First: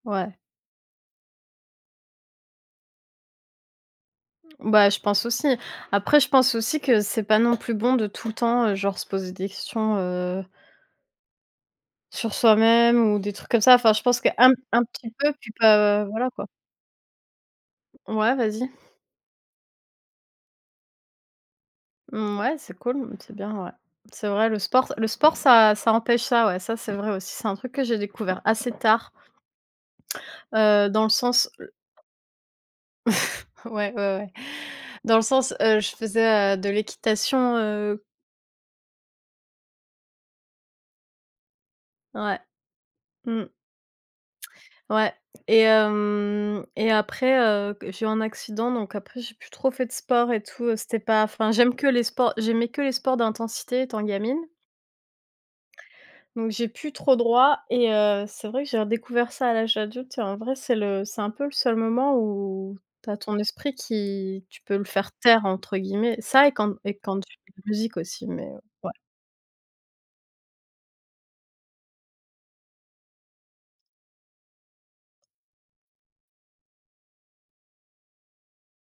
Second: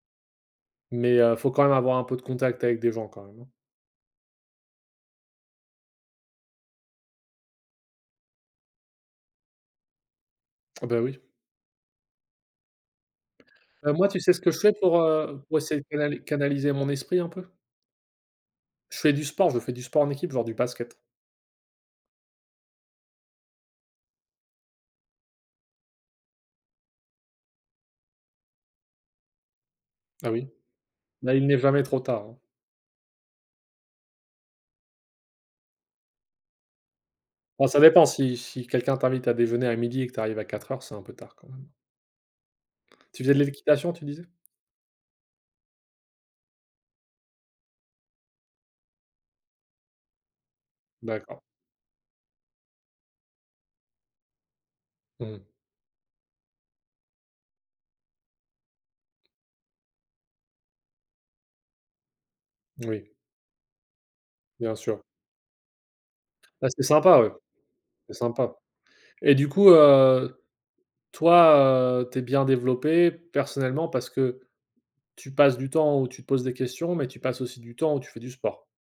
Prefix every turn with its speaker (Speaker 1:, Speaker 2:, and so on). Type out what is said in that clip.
Speaker 1: Ouais.
Speaker 2: Mais heu, faut quand même avoir un peu de contact avec des gens quand même, hein.
Speaker 1: Bah, je pense aussi après je pense aussi que c'est pas non plus bon de tout le temps, heu, genre se poser des questions, heu
Speaker 2: Ah bah oui.
Speaker 1: sur soi-même ou des trucs comme ça. Enfin,
Speaker 2: Heu,
Speaker 1: je
Speaker 2: moi,
Speaker 1: pense
Speaker 2: tu
Speaker 1: qu'un
Speaker 2: sais ce que je
Speaker 1: p
Speaker 2: fais
Speaker 1: un
Speaker 2: pour,
Speaker 1: petit peu,
Speaker 2: heu,
Speaker 1: puis
Speaker 2: pour essayer de
Speaker 1: pas
Speaker 2: canali
Speaker 1: voilà quoi.
Speaker 2: canaliser mon esprit un peu?
Speaker 1: Ouais, vas-y.
Speaker 2: Je fais du sport, je fais du sport en équipe, genre du basket.
Speaker 1: Mouais, c'est cool, c'est bien ouais, c'est vrai, le sport ça le sport ça ça empêche ça ouais ça c'est vrai aussi, c'est un truc que j'ai découvert assez tard.
Speaker 2: Ah oui,
Speaker 1: Heu, dans le
Speaker 2: ben il
Speaker 1: sens
Speaker 2: n'est
Speaker 1: l
Speaker 2: jamais trop tard hein.
Speaker 1: Ouais, ouais, ouais. Dans le sens, heu, je faisais, heu, de l'équitation,
Speaker 2: Ah ça
Speaker 1: heu
Speaker 2: dépend si si quelqu'un t'invite à déjeuner à 12:00 et que tu arrives à 16h00, c'est un peu tard quand même.
Speaker 1: Ouais.
Speaker 2: Tu faisais de
Speaker 1: Mmh.
Speaker 2: l'équitation, tu disais?
Speaker 1: Ouais et hem, et après, heu, g j'ai eu un accident donc après j'ai plus trop fait de sport et tout, c'était pas,
Speaker 2: D'accord.
Speaker 1: enfin, j'aime que les sports, j'aimais que les sports d'intensité étant gamine.
Speaker 2: Mmh.
Speaker 1: Donc j'ai plus trop droit et heu, c'est vrai que j'ai redécouvert ça à l'âge adulte et en vrai c'est le c'est un peu le seul moment où tu
Speaker 2: Moui.
Speaker 1: as ton esprit qui tu
Speaker 2: Bien
Speaker 1: peux le
Speaker 2: sûr.
Speaker 1: faire «taire» entre guillemets, ça et
Speaker 2: Bah,
Speaker 1: quand
Speaker 2: c'est
Speaker 1: et quand
Speaker 2: sympa ouais.
Speaker 1: j musique
Speaker 2: C'est
Speaker 1: aussi mais
Speaker 2: sympa
Speaker 1: ouais.
Speaker 2: et du coup, heu, toi, heu, tu es bien développé personnellement, parce que tu passes du temps où tu te poses des questions, mais tu passes aussi du temps où tu fais du sport?